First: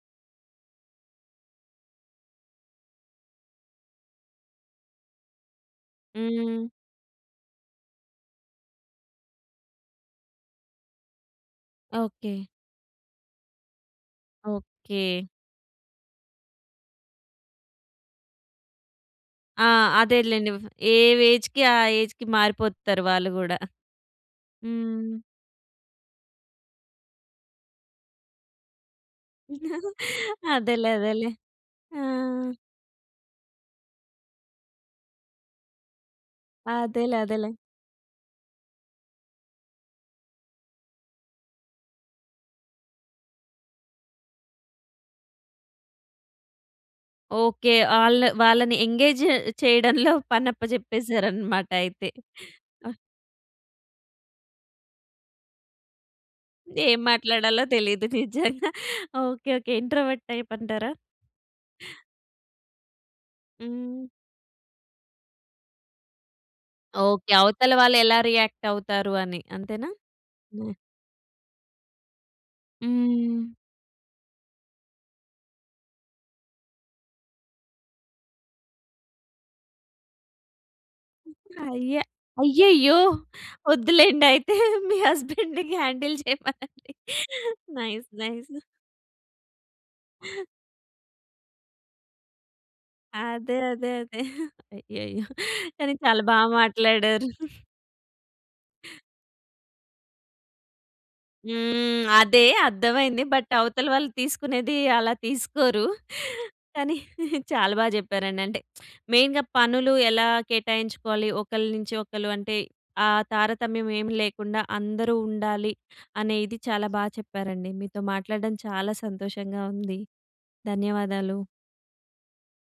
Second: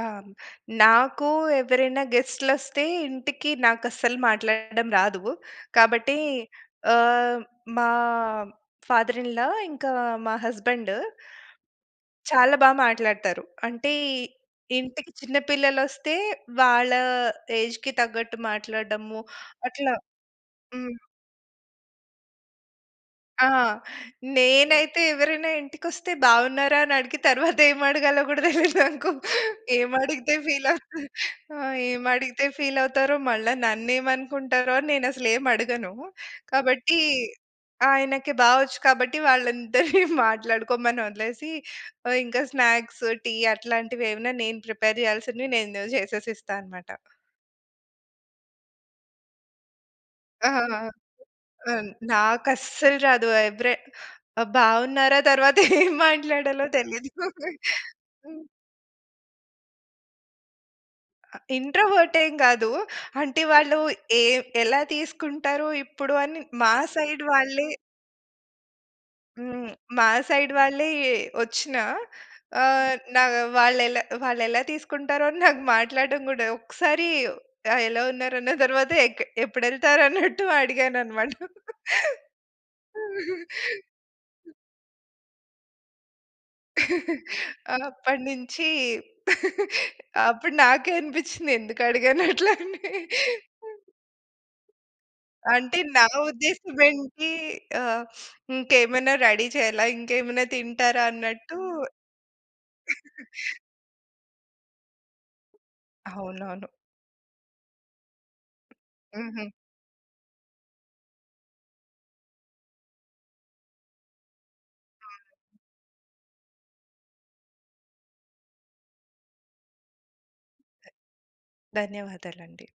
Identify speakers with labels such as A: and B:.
A: ఆహ్, హ్మ్. నాకు ఎవ్వరైనా గెస్ట్‌లొ‌స్తే ఇంటికి నాకస్సలు మాట్లాడడం రాదు. కాబట్టి
B: హ్మ్.
A: ఆహ్, మా ఫాదర్ ఇన్ లా ఇంకా మా హస్బెండ్...
B: ఓకే.
A: చాలా బాగా మాట్లాడతారు. అంటే ఇంటికి
B: ఓకే.
A: చిన్న పిల్లలొస్తే, వాళ్ళ ఏజ్‌కి తగ్గట్టు మాట్లాడడము
B: ఆ!
A: అట్లా
B: అదేలెండి. ఫ్ ఏ
A: హ్మ్.
B: వేజ్‌కి ఆ ఏజ్‌కి మారిపోతారు వాళ్ళు
A: ఆ!
B: కూడా. హ్మ్.
A: నేనైతే ఎవరైనా ఇంటికొస్తే బాగున్నారా! అనడిగి, తరువాత ఏమడగాలో కూడా తెలియదు నాకు. ఏమడిగితే ఫీల్
B: అదేలే,
A: అవుతు
B: అదేలే.
A: ఆ!
B: ఆ!
A: ఏమడిగితే ఫీల్ అవుతారో, మళ్ళా నన్నేమనుకుంటారో అని నేనసలు ఏమడగను. కాబట్టి,
B: అదేలే, అదేలే.
A: ఆయనకి బావొచ్చు కాబట్టి వాళ్ళందరిని మాట్లాడుకోమని వదిలేసి ఆహ్, ఇంక స్నాక్స్, టీ అట్లాంటివేమనా నేను ప్రిపేర్ చేయాల్సింది నేను జేసేసి ఇస్తా అన్నమాట.
B: ఓకే. ఆళ్ళ వాళ్ళని ఎంగేజ్ చేయడంలో
A: ఆ!
B: పనప్పచెప్పేసారన్‌మాట
A: అన్
B: అయితే. ఆ!
A: నాకస్సలు రాదు. ఎవరే ఆ! బాగున్నారా! తరువాత ఏం మాట్లాడాలో
B: ఏం
A: తెలియదు.
B: మాట్లాడాలో తెలియదు. నిజ్జంగా.
A: హ్మ్.
B: Okay, okay. ఇంట్రోవర్ట్ టైప్ అంటారా?
A: ఆహ్, ఇంట్రోవర్ట్ ఏం గాదు. అంటే వాళ్ళు
B: హ్మ్.
A: ఏవ్ ఎలా తీసుకుంటారో ఇప్పుడు అని. మా సైడ్
B: ఓకే.
A: వాళ్ళే
B: అవతల వాళ్ళు ఎలా రియాక్ట్ అవుతారు అని
A: హ్మ్.
B: అంతేనా?
A: మా సైడ్ వాళ్ళే వచ్చినా, ఆహ్, నా
B: హ్మ్.
A: వాళ్ళేలా వాళ్ళేలా తీసుకుంటారో అని నాకు మాట్లాడటం కూడా ఒక్కసారి ఆ! ఎలా ఉన్నారన్న తరువాత ఎక్ ఎప్పుడెళ్తారు అన్నట్టు అడిగానన్నమాట.
B: అయ్యే! అయ్యయ్యో! వద్దులేండయితే. మీ హస్బెండ్‌కి హ్యాండిల్ చేయమనండి. నైస్. నైస్.
A: అప్పటినుంచి అప్పుడు నాకే అనిపించింది ఎందుకడిగానట్లని?
B: అదే, అదేదే. అయ్యయ్యో!
A: అంటే
B: కానీ
A: నా
B: చాలా బా మాట్లాడారు.
A: ఉద్దేశమేంటి ఆహ్, ఇంకేమైనా రెడీ చేయాలా? ఇంకేమైనా తింటారా? అన్నట్టు
B: హ్మ్. అదే. అర్థమైంది. బట్ అవతల వాళ్ళు తీసుకునేది అలా తీసుకోరు.
A: అవునవును.
B: కానీ, చాలా బా చెప్పారండి. అంటే, మెయిన్‌గా
A: హుహు.
B: పనులు ఎలా కేటాయించుకోవాలి, ఒకళ్ళ నుంచి ఒకళ్ళు అంటే, ఆ తారతమ్యం ఏమి లేకుండా
A: ఆ!
B: అందరూ ఉండాలి. అనేది చాలా బా చెప్పారండి. మీతో మాట్లాడడం చాలా సంతోషంగా ఉంది. ధన్యవాదాలు.
A: ధన్యవాదాలండి.